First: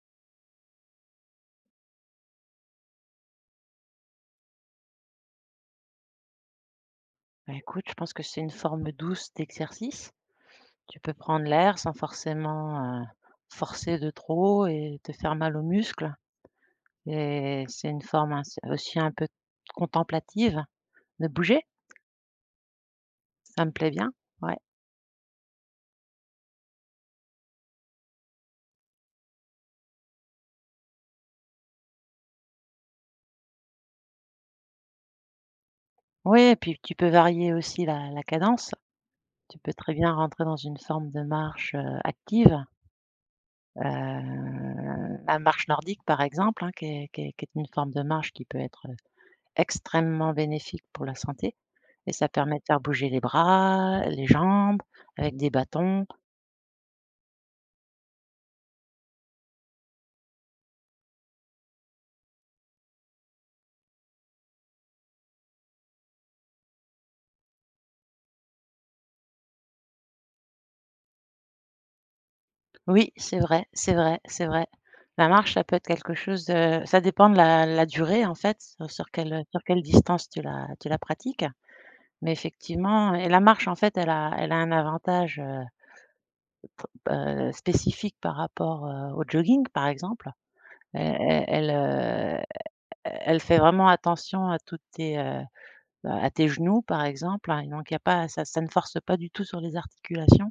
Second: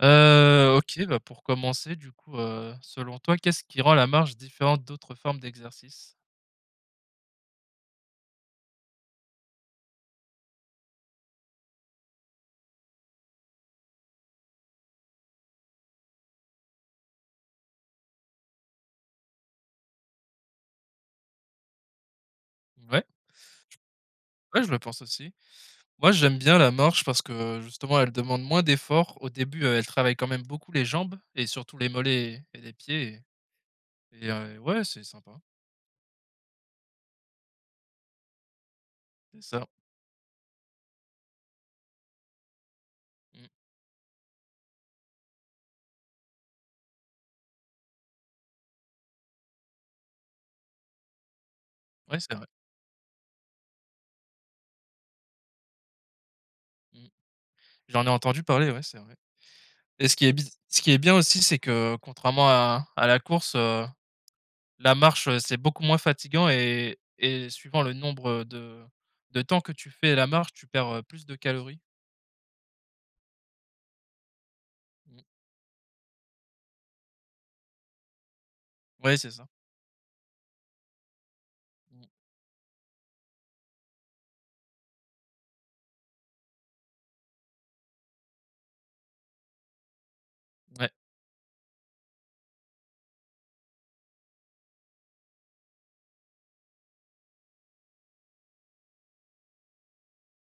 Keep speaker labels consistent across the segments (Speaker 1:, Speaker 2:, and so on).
Speaker 1: Heu, OK, bah, pour commencer, du coup, heu, selon toi, qu'est-ce qui rend la marche différente d'autres formes d'exercice?
Speaker 2: Bah, écoute, je pense que c'est une forme douce d'exercice. Tu peux prendre l'air sans forcément, heu, forcer de trop et te faire mal aux muscles. Et c'est une forme ains aussi un peu contemplative de bouger.
Speaker 1: Ouais.
Speaker 2: Ça me plait bien, ouais.
Speaker 1: Ouais, je le pense aussi. Moi j'aime bien la marche parce que, justement, elle demande moins d'effort au début, heu, elle travaille quand même beaucoup les jambes et surtout les mollets et et les pieds et et un et ouais c'est sympa.
Speaker 2: Oui et puis, tu peux varier aussi la la cadence.
Speaker 1: C'est
Speaker 2: Tu
Speaker 1: ça.
Speaker 2: peux très bien rentrer dans une forme de marche, heu, active.
Speaker 1: Mmh.
Speaker 2: Heu, la marche nordique, par exemple, hein, qui est qui est qui est une forme de marche qui peut être, heu, extrêmement bénéfique pour la santé et
Speaker 1: Ouais,
Speaker 2: ça
Speaker 1: c'est vrai.
Speaker 2: permet de faire bouger les bras, les jambes, avec des bâtons.
Speaker 1: Mmh. J'en ai entendu parler, ouais, c'est vrai et ce qui est biz ce qui est bien aussi, c'est que, contrairement à à la course, heu, la marche, heu, c'est beaucoup moins fatiguant et et suivant le nombre de de temps que tu fais la marche, tu perds, heu, plus de calories.
Speaker 2: Oui c'est vrai, c'est vrai, c'est vrai,
Speaker 1: Mmh.
Speaker 2: la marche ça peut être quelque chose de ça dépend de la la durée en fait sur
Speaker 1: Oui c'est
Speaker 2: quelle, heu,
Speaker 1: ça.
Speaker 2: sur quelle distance tu la tu la pratique
Speaker 1: Mmh.
Speaker 2: mais effectivement et la marche en fait elle a elle a un avantage heu bah, heu, spécifique par rapport, heu, au jogging par exemple.
Speaker 1: Mouais.
Speaker 2: Elle elle elle, heu, elle fait vraiment attention à toutes tes heu, à tes genoux par exemple, hein, et donc il y a pas ça ça ne force pas du tout sur les articulations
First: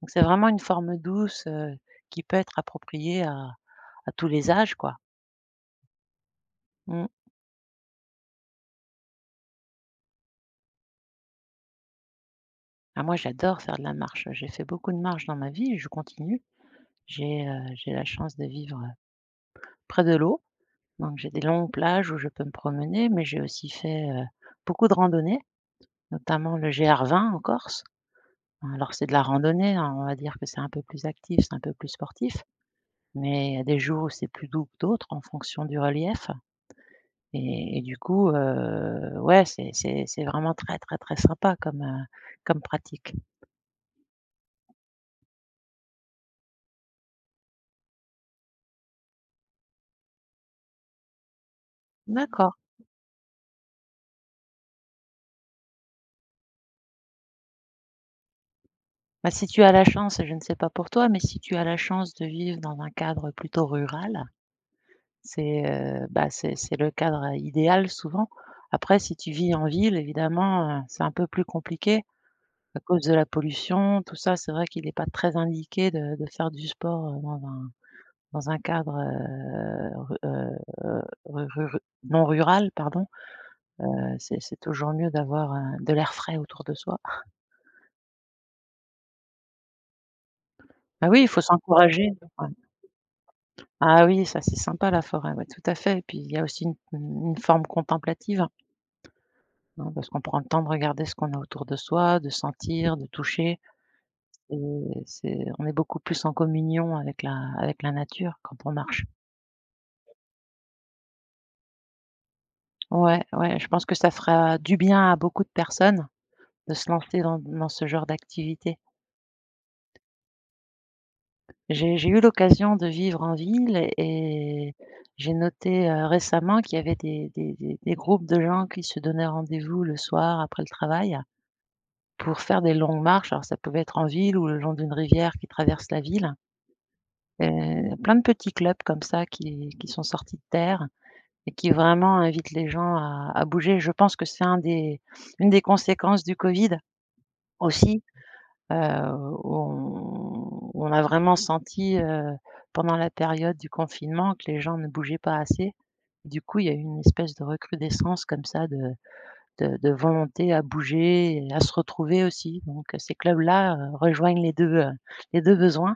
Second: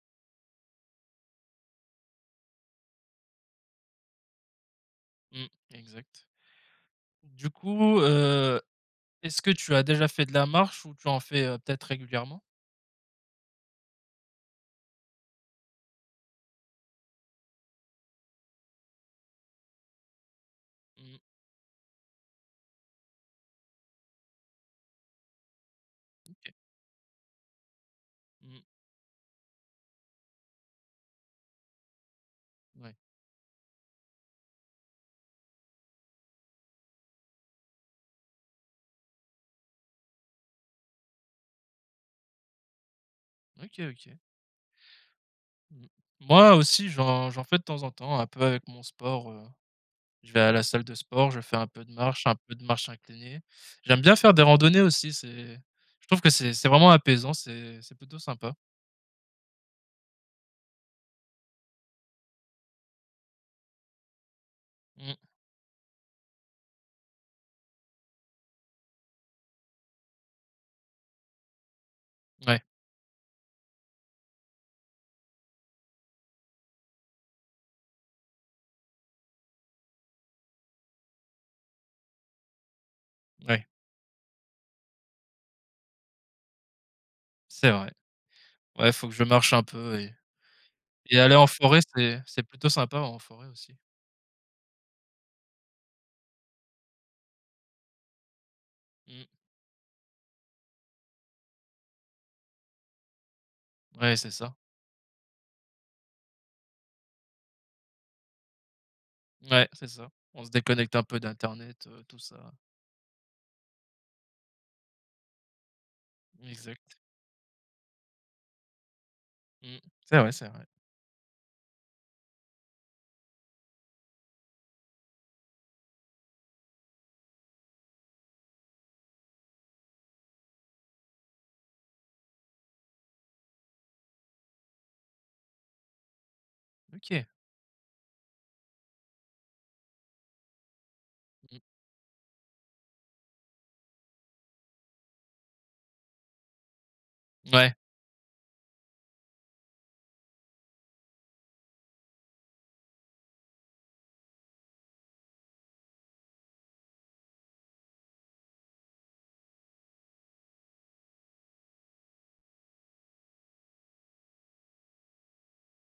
Speaker 2: donc c'est vraiment une forme douce, heu, qui peut être approprié à à tous les âges quoi.
Speaker 1: Mmh exact.
Speaker 2: Mmh.
Speaker 1: Du coup, heu, est-ce que tu as déjà fait de la marche ou tu en fait, heu, peut-être régulièrement?
Speaker 2: Ah moi j'adore faire de la marche, j'ai fait beaucoup de marche dans ma vie et je continue j'ai, heu, j'ai la chance de vivre, heu, près de l'eau
Speaker 1: Mmh
Speaker 2: donc
Speaker 1: mh.
Speaker 2: j'ai des longues plages où je peux me promener mais j'ai aussi fait, heu, beaucoup de randonnée
Speaker 1: OK.
Speaker 2: notamment le GR20 en Corse.
Speaker 1: Mmh.
Speaker 2: Alors c'est de la randonnée, hein, on va dire que c'est un peu plus actif c'est un peu plus sportif
Speaker 1: Ouais.
Speaker 2: mais y a des jours où c'est plus doux que d'autres en fonction du relief et et du coup, heu, ouais, c'est c'est c'est vraiment très, très, très sympa comme, heu, comme pratique.
Speaker 1: OK, OK. Mmh. Moi aussi j'en j'en fais de temps en temps un peu avec mon sport, heu, je vais à la salle de sport, je fais un peu de marche, un
Speaker 2: D'accord.
Speaker 1: peu de marche inclinée j'aime bien faire des randonnées aussi c'est je trouve que c'est c'est vraiment apaisant c'est c'est plutôt sympa.
Speaker 2: Bah, si tu as la chance. Je ne sais pas pour toi, mais si tu as la chance de vivre dans un cadre plutôt rural
Speaker 1: Mmh.
Speaker 2: c'est, heu, bah, c'est c'est le cadre idéal souvent. Après si tu vis en ville évidemment, heu, c'est un peu plus compliqué
Speaker 1: Mouais.
Speaker 2: à cause de la pollution tout ça c'est vrai qu'il est pas très indiqué de de faire du sport, heu, dans un dans un cadre, heu, ru heu, ru ru non rural pardon.
Speaker 1: Mouais.
Speaker 2: Heu, c'est c'est toujours mieux d'avoir, heu, de l'air frais autour de soi.
Speaker 1: C'est vrai, ouais, faut que je marche un peu et
Speaker 2: Bah
Speaker 1: et
Speaker 2: oui, il
Speaker 1: aller
Speaker 2: faut
Speaker 1: en forêt
Speaker 2: s'encourager.
Speaker 1: c'est c'est
Speaker 2: [unintelligible]
Speaker 1: plutôt sympa en forêt aussi.
Speaker 2: Ah oui ça c'est sympa la forêt, ouais, tout à fait et puis il y a aussi une une une forme contemplative.
Speaker 1: Mmh.
Speaker 2: Non, parce qu'on prend le temps de regarder ce qu'on a autour de soi, de sentir de toucher
Speaker 1: Ouais, c'est ça.
Speaker 2: et c'est on est beaucoup plus en communion avec la avec la nature quand on marche.
Speaker 1: Mouais c'est ça, on se déconnecte un peu d'internet, heu, tout ça.
Speaker 2: Ouais, ouais je pense que ça fera du bien à beaucoup de personnes. De se
Speaker 1: Exact.
Speaker 2: lancer dans n dans ce genre d'activité.
Speaker 1: Mmh c'est vrai, c'est vrai.
Speaker 2: J'ai j'ai eu l'occasion de vivre en ville et j'ai noté, heu, récemment qu'il y avait des des des des groupes de gens qui se donnaient rendez-vous le soir après le travail. Pour faire des longues marches alors ça pouvait être en ville ou le long d'une rivière qui traverse la ville
Speaker 1: OK.
Speaker 2: et, plein de petits clubs comme ça qui qui sont sortis de terre et
Speaker 1: Mmh.
Speaker 2: qui vraiment invitent les gens à à bouger, je pense que c'est un des une des conséquences du covid
Speaker 1: Mouais.
Speaker 2: aussi. Heu, on on a vraiment senti, heu, pendant la période du confinement que les gens ne bougeaient pas assez du coup il y a eu une espèce de recrudescence comme ça de de de volonté à bouger et à se retrouver aussi, donc heu, ces clubs là, heu, rejoignent les 2, heu, les 2 besoins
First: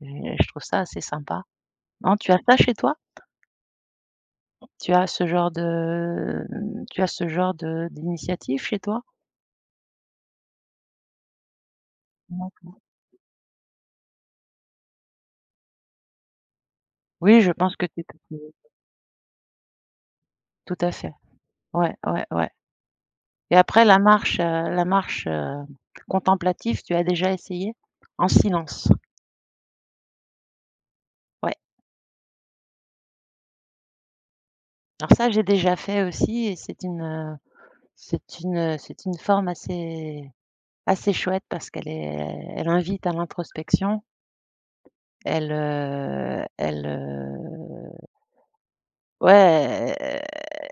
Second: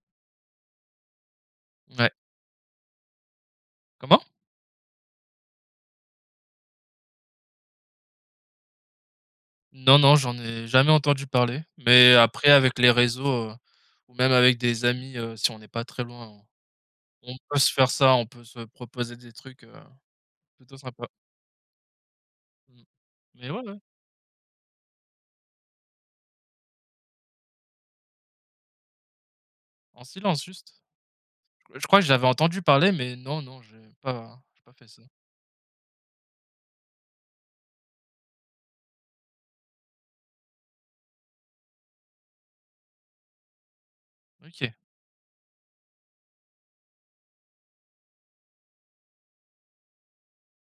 Speaker 2: et je trouve ça assez sympa.
Speaker 1: Mouais.
Speaker 2: Non tu as pas chez toi?
Speaker 1: Comment?
Speaker 2: Tu as ce genre de, mmh tu as ce genre de d'initiative chez toi?
Speaker 1: Non, non, j'en ai jamais entendu parler mais après
Speaker 2: D'accord.
Speaker 1: avec les réseaux, heu, ou même avec des amis, heu, si on n'est pas très loin on on
Speaker 2: Oui, je
Speaker 1: peut se
Speaker 2: pense que
Speaker 1: faire
Speaker 2: tu
Speaker 1: ça, on
Speaker 2: t
Speaker 1: peut se
Speaker 2: [unintelligible]
Speaker 1: proposer des trucs, heu, plutôt
Speaker 2: Tout à
Speaker 1: sympas.
Speaker 2: fait. Ouais, ouais, ouais
Speaker 1: Mmh, mais
Speaker 2: et
Speaker 1: ouais, ouais.
Speaker 2: après la marche, heu, la marche, hem, contemplative, tu as déjà essayée? En silence.
Speaker 1: En silence, juste?
Speaker 2: Ouais.
Speaker 1: Je crois que j'avais entendu parler, mais non, non, j'ai pas j'ai pas fait ça.
Speaker 2: Alors ça, j'ai déjà fait aussi et c'est une, heu, c'est une, heu, c'est une forme assez, assez chouette parce qu'elle est elle invite à l'introspection.
Speaker 1: OK.
Speaker 2: Elle, heu elle heu ouais, elle,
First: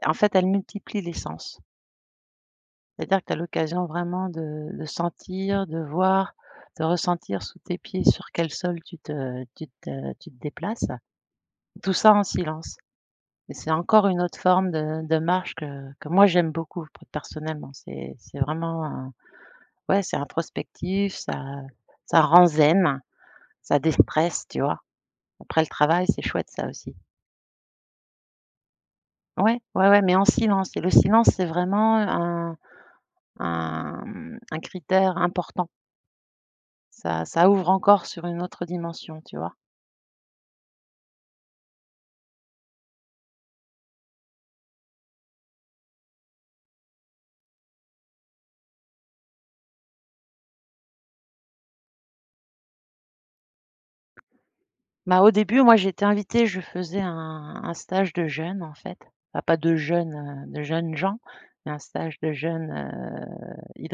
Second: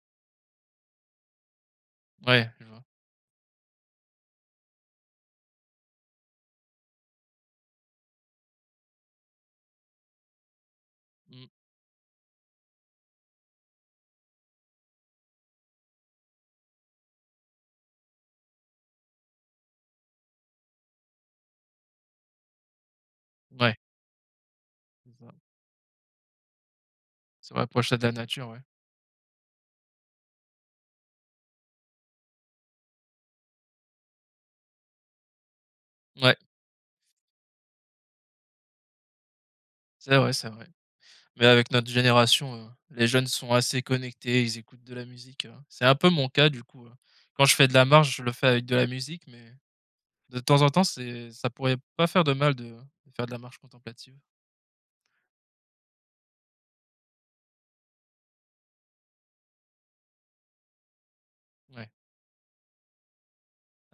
Speaker 2: en fait, elle multiplie les sens
Speaker 1: Ouais, je vois.
Speaker 2: c'est-à-dire que tu as l'occasion vraiment de de sentir, de voir, de ressentir sous tes pieds sur quel sol tu te tu te tu te déplaces,
Speaker 1: Mmh.
Speaker 2: tout ça, en silence et c'est encore une autre forme de de marche que que, moi, j'aime beaucoup p personnellement, c'est c'est vraiment, heu, ouais, c'est introspectif, ça, ça rend zen,
Speaker 1: Ouais.
Speaker 2: ça déstresse, tu vois,
Speaker 1: C'est ça.
Speaker 2: après le travail, c'est chouette, ça aussi.
Speaker 1: Ce rapprocher de la nature ouais.
Speaker 2: Ouais, ouais, ouais mais en silence et le silence c'est vraiment, heu, un un mmh, un critère important.
Speaker 1: Mouais.
Speaker 2: Ça ça ouvre encore sur une autre dimension. Tu vois?
Speaker 1: C'est vrai, c'est vrai, mais avec notre génération, heu, les jeunes sont assez connectés, ils écoutent de la musique, heu, c'est un peu mon cas du coup, heu, quand je fais de la marche je le fais avec de la musique mais de temps en temps c'est ça pourrait pas faire de mal de de faire de la marche contemplative.
Speaker 2: Bah au début moi j'étais invitée je faisais un un stage de jeûnes en fait. Ah pas de jeunes, heu, de jeunes gens, mais un
Speaker 1: Ouais.
Speaker 2: stage de jeûne, heu,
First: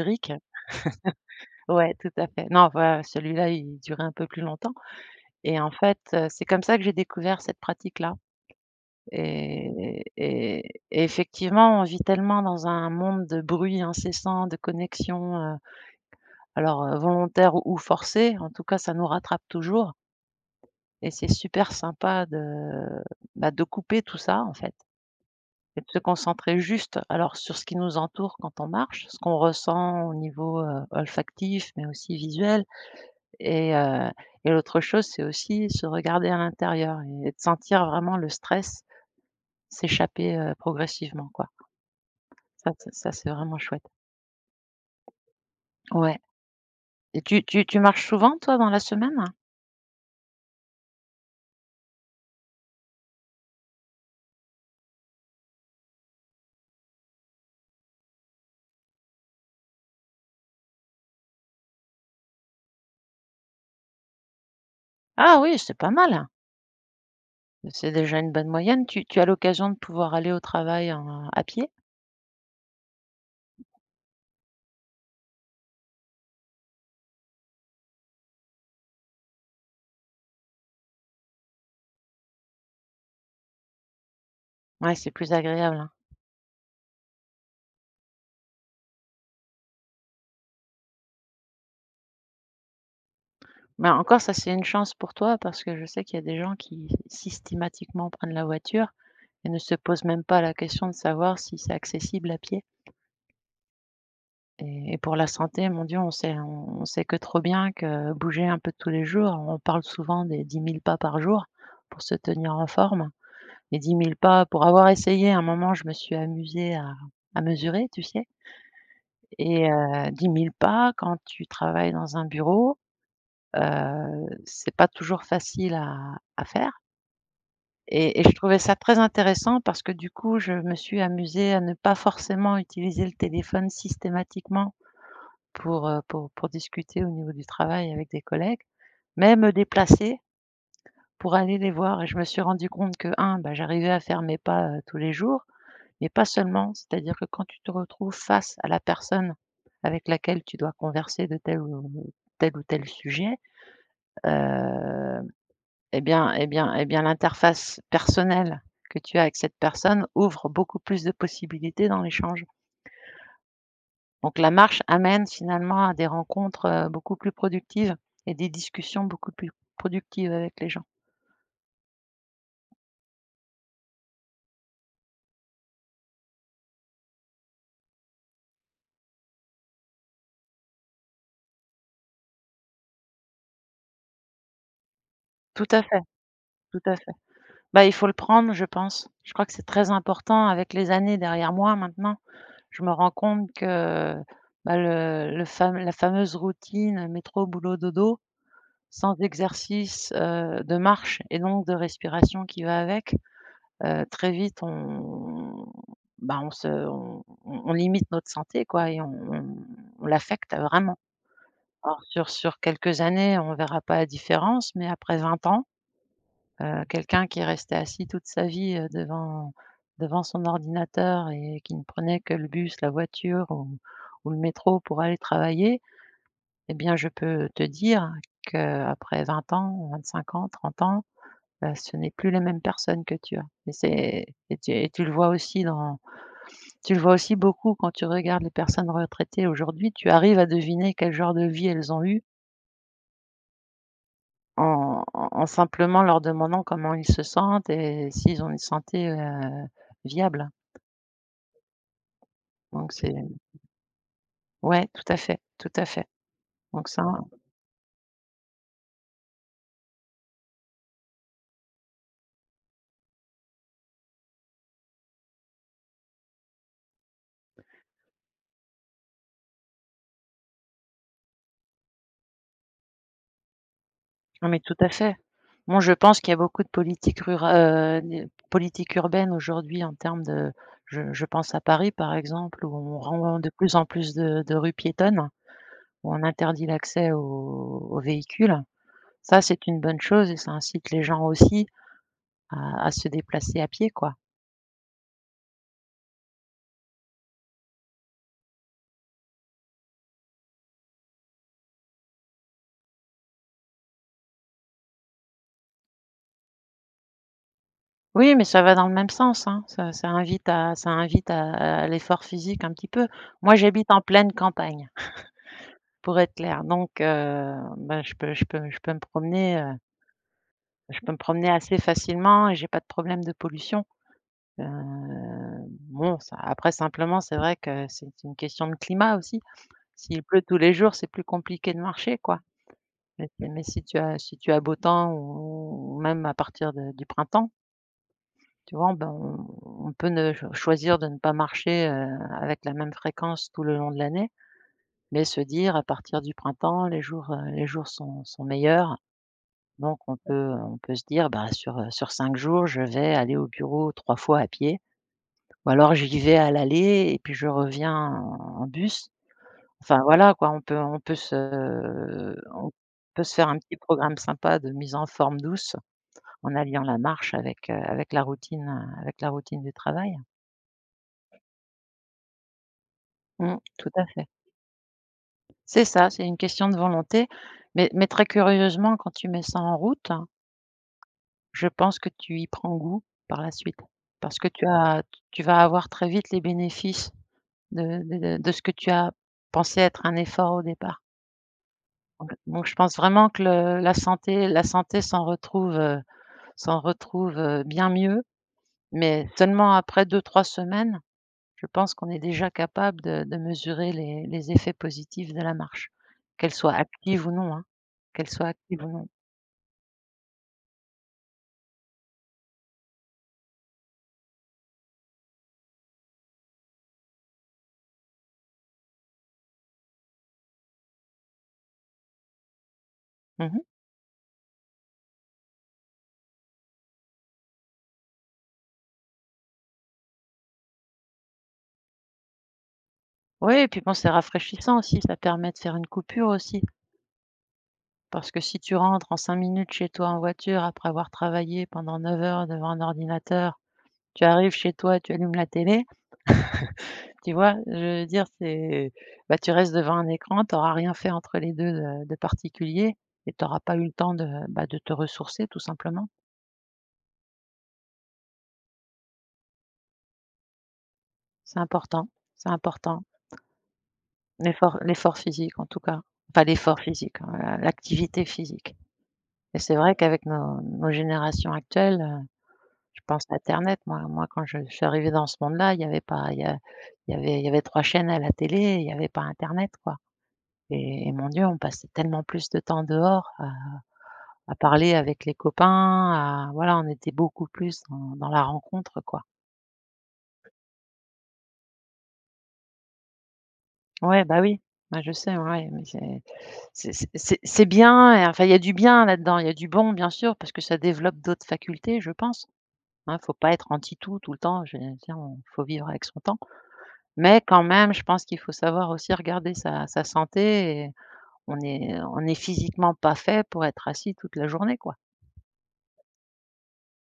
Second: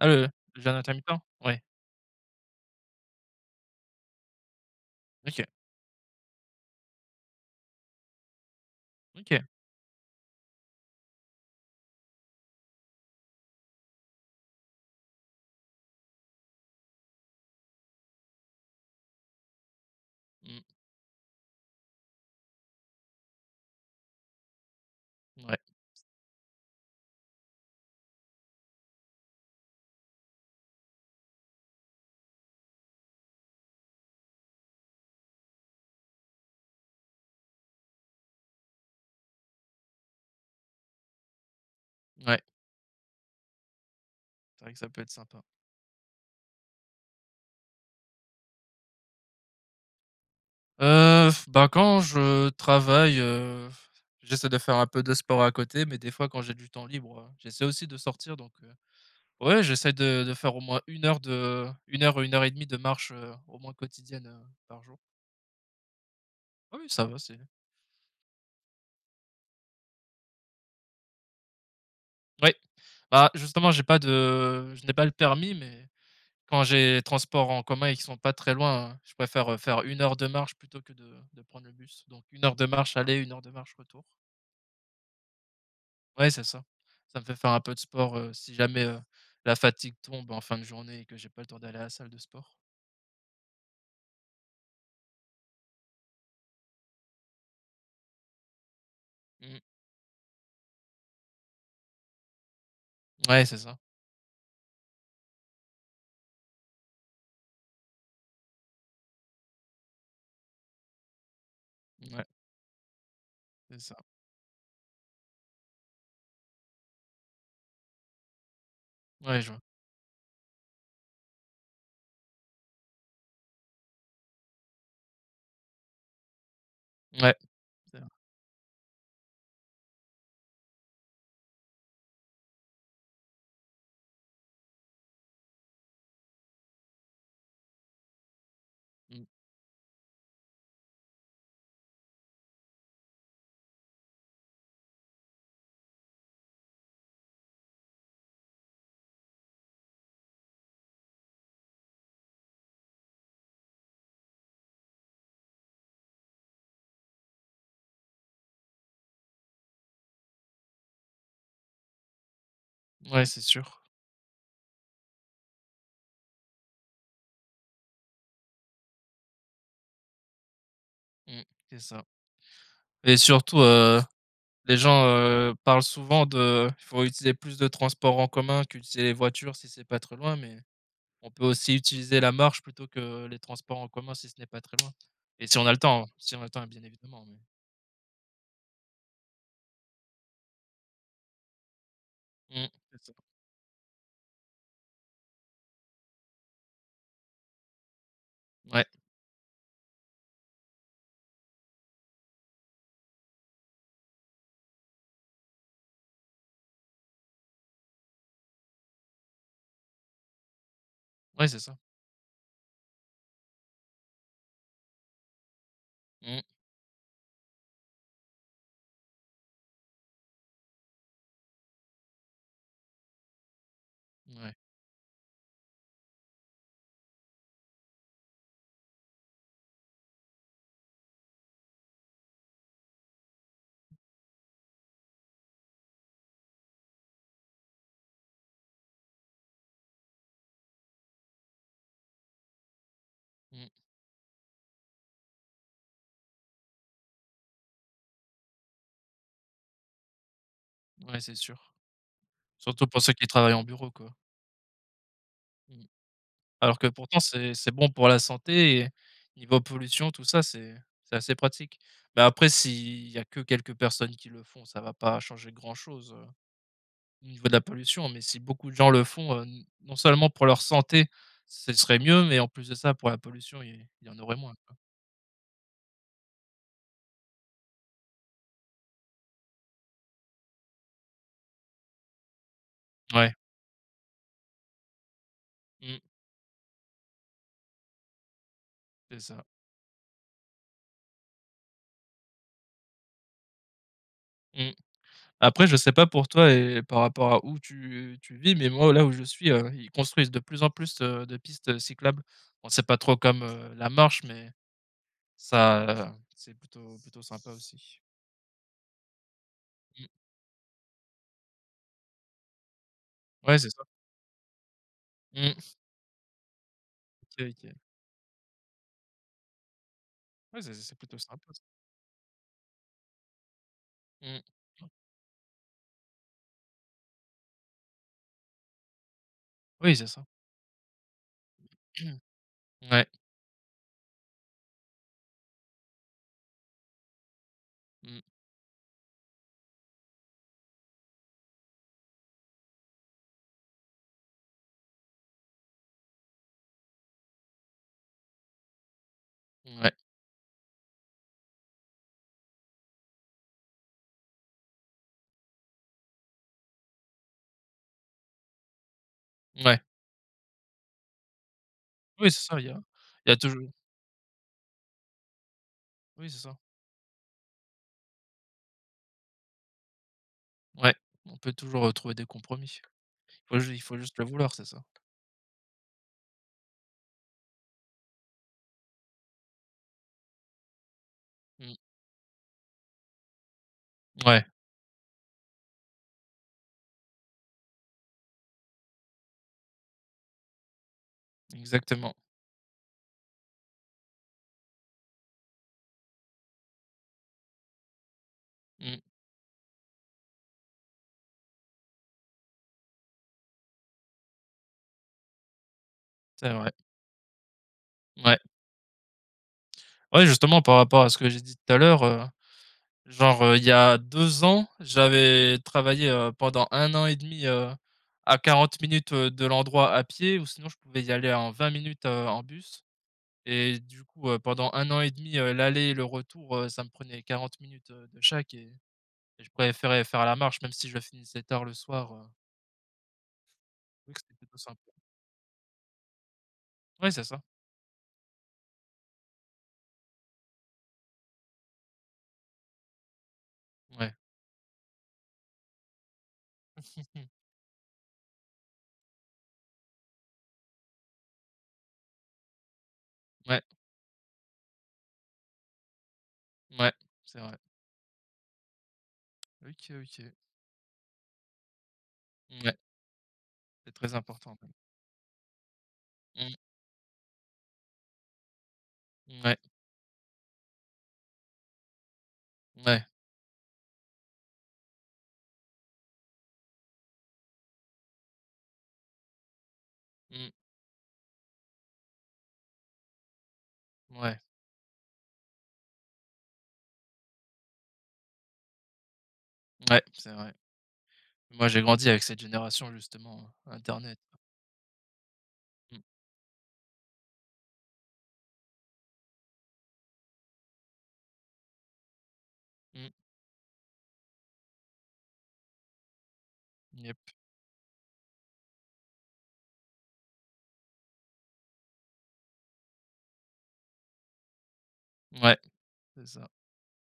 Speaker 1: Ah, le le jeûne intermittent, ouais.
Speaker 2: Ouais tout a fait non pas celui là il durait un peu plus longtemps,
Speaker 1: OK.
Speaker 2: et en fait, heu, c'est comme ça que j'ai découvert cette pratique là
Speaker 1: OK.
Speaker 2: et et et effectivement, on vit tellement dans un monde de bruits incessants, de connexions, heu, alors, heu, volontaires ou forcés en tout cas ça nous rattrape toujours
Speaker 1: Mmh.
Speaker 2: et c'est super sympa de bah de couper tout ça en fait
Speaker 1: Mouais.
Speaker 2: et de se concentrer juste alors sur ce qui nous entoure quand on marche. Ce qu'on ressent au niveau, heu, olfactif, mais aussi visuel et heu, et l'autre chose c'est aussi se regarder à l'intérieur, et de sentir vraiment le stress s'échapper, heu, progressivement quoi.
Speaker 1: Ouais.
Speaker 2: Ça ça ça c'est vraiment chouette.
Speaker 1: C'est vrai que ça peut être sympa.
Speaker 2: Ouais et tu tu tu marches souvent-toi dans la semaine?
Speaker 1: Heu, bah, quand je travaille, heu, j'essaie de faire un peu de sport à côté mais des fois quand j'ai du temps libre, heu, j'essaie aussi de sortir, donc heu, ouais, j'essaie de de faire au moins 1 heure de 1 heure ou 1 heure et 1/2 de marche, heu, au moins quotidienne, heu, par jour.
Speaker 2: Ah oui, c'est pas mal!
Speaker 1: Oui, oui, ça va, c'est
Speaker 2: C'est déjà une bonne moyenne, tu tu as l'occasion de pouvoir aller au travail à à pied?
Speaker 1: Ouais, bah, justement, j'ai pas de je n'ai pas le permis mais quand j'ai transport en commun qui sont pas très loin, je préfère faire 1 heure de marche plutôt que de de prendre le bus, donc 1 heure de marche aller 1 heure de marche retour.
Speaker 2: Ouais, c'est plus agréable, hein?
Speaker 1: Ouais, c'est ça. Ça me fait faire un peu de sport, heu, si jamais, heu, la fatigue tombe en fin de journée et que j'ai pas le temps d'aller à la salle de sport.
Speaker 2: Mais encore, ça, c'est une chance pour toi, parce que je sais qu'il y a des gens qui systématiquement prennent la voiture et
Speaker 1: Mmh
Speaker 2: ne
Speaker 1: mh.
Speaker 2: se pose même pas la question de savoir si c'est accessible à pied
Speaker 1: Mouais, c'est ça.
Speaker 2: et et pour la santé, mon Dieu, on sait on sait que trop bien que bouger un peu tous les jours, on parle souvent des 10 000 pas par jour pour se
Speaker 1: Mouais.
Speaker 2: tenir en forme et
Speaker 1: C'est
Speaker 2: dix
Speaker 1: ça.
Speaker 2: mille pas pour avoir essayé un moment, je me suis amusée à à mesurer, tu sais
Speaker 1: Ouais, je vois.
Speaker 2: et heu, 10 000 pas quand tu travailles dans un bureau, heu, c'est pas toujours facile à à faire.
Speaker 1: Ouais. C'est vrai.
Speaker 2: Et et je trouvais ça très intéressant parce que, du coup, je me suis amusée à ne pas forcément utiliser le téléphone systématiquement pour, heu, pour pour discuter au niveau du travail avec des collègues,
Speaker 1: Mmh.
Speaker 2: mais me déplacer pour aller les voir et je me suis rendue compte que, 1, bah, j'arrivais à faire mes pas, heu, tous les jours mais pas seulement, c'est-à-dire que quand tu te retrouves face à la personne avec laquelle tu dois converser de tel ou tel ou tel sujet, hem et bien et bien et bien l'interface personnelle que tu as avec cette personne ouvre beaucoup plus de possibilités dans l'échange.
Speaker 1: Ouais, c'est sûr.
Speaker 2: Donc la marche amène finalement à des rencontres, heu, beaucoup plus productives et des discussions beaucoup plus productives avec les gens.
Speaker 1: Mmh c'est ça et surtout, heu, les gens, heu, parlent souvent de «faut utiliser plus de transport en commun qu'utiliser les voitures si c'est pas trop loin» mais on peut aussi utiliser la marche plutôt que les transports en commun si ce n'est pas très loin et si on
Speaker 2: Tout
Speaker 1: a le
Speaker 2: à fait.
Speaker 1: temps si on a le temps
Speaker 2: Tout
Speaker 1: bien
Speaker 2: à fait.
Speaker 1: évidemment, oui.
Speaker 2: Bah il faut le prendre je pense, je crois que c'est très important avec les années derrière moi maintenant,
Speaker 1: Mmh
Speaker 2: je me
Speaker 1: c'est
Speaker 2: rends
Speaker 1: ça.
Speaker 2: compte que bah le le fam la fameuse routine métro boulot dodo
Speaker 1: Ouais.
Speaker 2: sans exercice, heu, de marche et donc de respiration qui va avec, heu, très vite on ben on se on on on limite notre santé quoi et on on on l'affecte vraiment.
Speaker 1: Ouais, c'est ça.
Speaker 2: Or sur sur quelques années, on verra pas la différence, mais après 20 ans,
Speaker 1: Mmh.
Speaker 2: heu, quelqu'un qui est resté assis toute sa vie, heu, devant devant son ordinateur et qui ne prenait que le bus, la voiture ou ou le
Speaker 1: Ouais.
Speaker 2: métro pour aller travailler et bien je peux te dire qu'après 20 ans, 25 ans, 30 ans, heu, ce n'est plus la même personne que tu as et c'est c'est t et tu le vois aussi dans tu le vois aussi beaucoup quand tu regardes les personnes retraitées aujourd'hui, tu arrives à deviner quel genre de vie elles ont eu.
Speaker 1: Mmh.
Speaker 2: En en en simplement leur demandant comment ils se sentent et s'ils ont une santé, heu, viable
Speaker 1: Ouais, c'est sûr. Surtout
Speaker 2: donc
Speaker 1: pour ceux
Speaker 2: c'est
Speaker 1: qui travaillent en bureau quoi.
Speaker 2: ouais tout à fait, tout
Speaker 1: Mmh.
Speaker 2: à fait
Speaker 1: Alors que
Speaker 2: donc ça
Speaker 1: pourtant c'est c'est bon pour la santé et niveau pollution tout ça c'est c'est assez pratique. Mais après s'il y a que quelques personnes qui le font, ça va pas changer grand chose, heu, au niveau de la pollution, mais si beaucoup de gens le font, heu, n non seulement pour leur santé, ce serait mieux mais en plus de ça pour la pollution il il y en aurait
Speaker 2: Non
Speaker 1: moins
Speaker 2: mais tout
Speaker 1: quoi.
Speaker 2: à fait. Moi je pense qu'il y a beaucoup de politiques rura heu, n politiques urbaines aujourd'hui en termes de je je pense à Paris par exemple. Où on
Speaker 1: Ouais.
Speaker 2: rend de plus en plus de de rues piétonnes,
Speaker 1: Mmh.
Speaker 2: où on interdit l'accès aux aux véhicules.
Speaker 1: C'est ça.
Speaker 2: Ça c'est une bonne chose et ça incite les gens aussi à à se déplacer à pieds quoi.
Speaker 1: Mmh. Après je sais pas pour toi et par rapport à où tu tu vis mais moi, là où je suis, heu, ils construisent de plus en plus, heu, de pistes, heu, cyclables. Bon c'est pas trop comme, heu, la marche mais ça c'est plutôt plutôt sympa aussi.
Speaker 2: Oui mais ça va dans le même sens, hein. Ça
Speaker 1: Mmh.
Speaker 2: ça invite à ça invite à à l'effort physique un petit peu. Moi
Speaker 1: Ouais c'est ça.
Speaker 2: j'habite en pleine campagne
Speaker 1: Mmh.
Speaker 2: pour être claire donc
Speaker 1: OK,
Speaker 2: heu,
Speaker 1: OK.
Speaker 2: ben je peux je peux je peux me promener, heu
Speaker 1: Ouais, c'est c'est
Speaker 2: je peux me
Speaker 1: plutôt sympa
Speaker 2: promener
Speaker 1: ça.
Speaker 2: assez facilement et j'ai pas de problème de pollution.
Speaker 1: Mmh.
Speaker 2: Heu,
Speaker 1: Ouais.
Speaker 2: bon ça après simplement c'est vrai que c'est une question de climat aussi.
Speaker 1: Oui c'est
Speaker 2: S'il
Speaker 1: ça.
Speaker 2: pleut tous les jours c'est plus compliqué de marcher quoi
Speaker 1: Ouais.
Speaker 2: mais mais si tu as si tu as beau temps ou même à partir de du printemps
Speaker 1: Mmh.
Speaker 2: tu vois, ben on peut ne choisir de ne pas marcher, heu, avec la même fréquence tout le long de l'année, mais se dire à partir du printemps, les jours, heu, les jours sont sont meilleurs
Speaker 1: Mouais.
Speaker 2: donc on peut on peut se dire: «Bah, sur, heu, sur 5 jours je vais aller au bureau 3 fois à pieds. Ou alors j'y vais à l'aller et puis je reviens en bus».
Speaker 1: Ouais.
Speaker 2: Enfin voilà quoi, on peut on peut se
Speaker 1: Oui c'est ça il y
Speaker 2: on
Speaker 1: a
Speaker 2: peut
Speaker 1: il y
Speaker 2: se
Speaker 1: a
Speaker 2: faire un
Speaker 1: toujours
Speaker 2: petit programme sympa de mise en forme douce,
Speaker 1: Oui, c'est ça.
Speaker 2: en alliant la marche avec, heu, avec la routine, heu, avec la routine du travail.
Speaker 1: Ouais, on peut toujours, heu, trouver des compromis, il
Speaker 2: Mmh,
Speaker 1: faut ju il
Speaker 2: tout
Speaker 1: faut
Speaker 2: à
Speaker 1: juste le
Speaker 2: fait.
Speaker 1: vouloir, c'est ça.
Speaker 2: C'est ça, c'est une question de volonté mais mais très curieusement quand tu mets ça en route, je
Speaker 1: Mmh.
Speaker 2: pense que tu y prends goût, par la suite parce
Speaker 1: Ouais.
Speaker 2: que tu as tu vas avoir très vite les bénéfices de de de ce que tu as pensé être un effort au départ.
Speaker 1: Exactement.
Speaker 2: Donc donc je pense vraiment que le la santé la santé s'en retrouve, heu, s'en retrouve, heu, bien mieux,
Speaker 1: Mmh.
Speaker 2: mais seulement après 2-3 semaines, je pense qu'on est déjà capable de de mesurer les les effets positifs de la marche,
Speaker 1: C'est
Speaker 2: qu'elle
Speaker 1: vrai.
Speaker 2: soit active ou non hein, qu'elle
Speaker 1: Ouais.
Speaker 2: soit active ou non.
Speaker 1: Ouais, justement par rapport à ce que j'ai dit tout à l'heure, heu, genre, heu, il y a 2 ans, j'avais travaillé, heu, pendant 1 an 1/2 heu, à 40 minutes, heu, de l'endroit à pied ou sinon je pouvais y aller en 20 minutes, heu, en bus
Speaker 2: Mmh mh.
Speaker 1: et du coup, heu, pendant 1 an 1/2 l'aller et le retour ça me prenait 40 minutes, heu, de chaque et je préférais faire la marche même si je finissais tard le soir heu
Speaker 2: Ouais et puis bon c'est
Speaker 1: Oui c'est plutôt
Speaker 2: rafraîchissant
Speaker 1: sympa.
Speaker 2: aussi, ça permet de faire une coupure aussi.
Speaker 1: Ouais, c'est ça.
Speaker 2: Parce que si tu rentres en 5 minutes chez toi en voiture après avoir travaillé pendant 9 heures devant un ordinateur,
Speaker 1: Ouais.
Speaker 2: tu arrives chez toi, tu allumes la télé. Tu vois? Je veux dire c'est bah, tu restes devant un écran tu auras rien fait entre les 2, heu, de particulier et tu
Speaker 1: Ouais.
Speaker 2: auras pas eu le temps de bah de te ressourcer tout simplement.
Speaker 1: Mouais, c'est vrai. OK, OK.
Speaker 2: C'est important, c'est
Speaker 1: Mouais.
Speaker 2: important.
Speaker 1: C'est très important, ouais.
Speaker 2: L'effort l'effort physique en tout cas. Enfin
Speaker 1: Mmh.
Speaker 2: l'effort physique, heu, l'activité physique
Speaker 1: Mouais.
Speaker 2: et c'est vrai qu'avec nos nos générations actuelles, heu, je
Speaker 1: Mouais.
Speaker 2: pense à internet moi moi, que quand je je suis arrivé dans ce monde là il y avait pas il y a il y avait il y avait 3 chaînes à la télé, et il y avait pas internet quoi,
Speaker 1: Mmh.
Speaker 2: et mon dieu on passait tellement plus de temps dehors à
Speaker 1: Ouais.
Speaker 2: à parler avec les copains, à voilà on était beaucoup plus dans dans la rencontre quoi.
Speaker 1: Mouais, c'est vrai. Moi j'ai grandi avec cette génération justement, heu, internet.
Speaker 2: Ouais, bah, oui, bah je sais ouais mais
Speaker 1: Mmh.
Speaker 2: c'est c'est c c'est c'est bien et enfin il y a du bien là-dedans il y a du bon bien sûr parce que ça développe d'autres facultés je pense.
Speaker 1: Mmh.
Speaker 2: Hein il faut pas être anti tout, tout le temps. Je tu sais on faut vivre avec son temps,
Speaker 1: Yep.
Speaker 2: mais quand même je pense qu'il faut savoir aussi regarder sa sa santé et on est on est physiquement pas fait pour être assis toute la journée quoi.
Speaker 1: Mouais, c'est ça.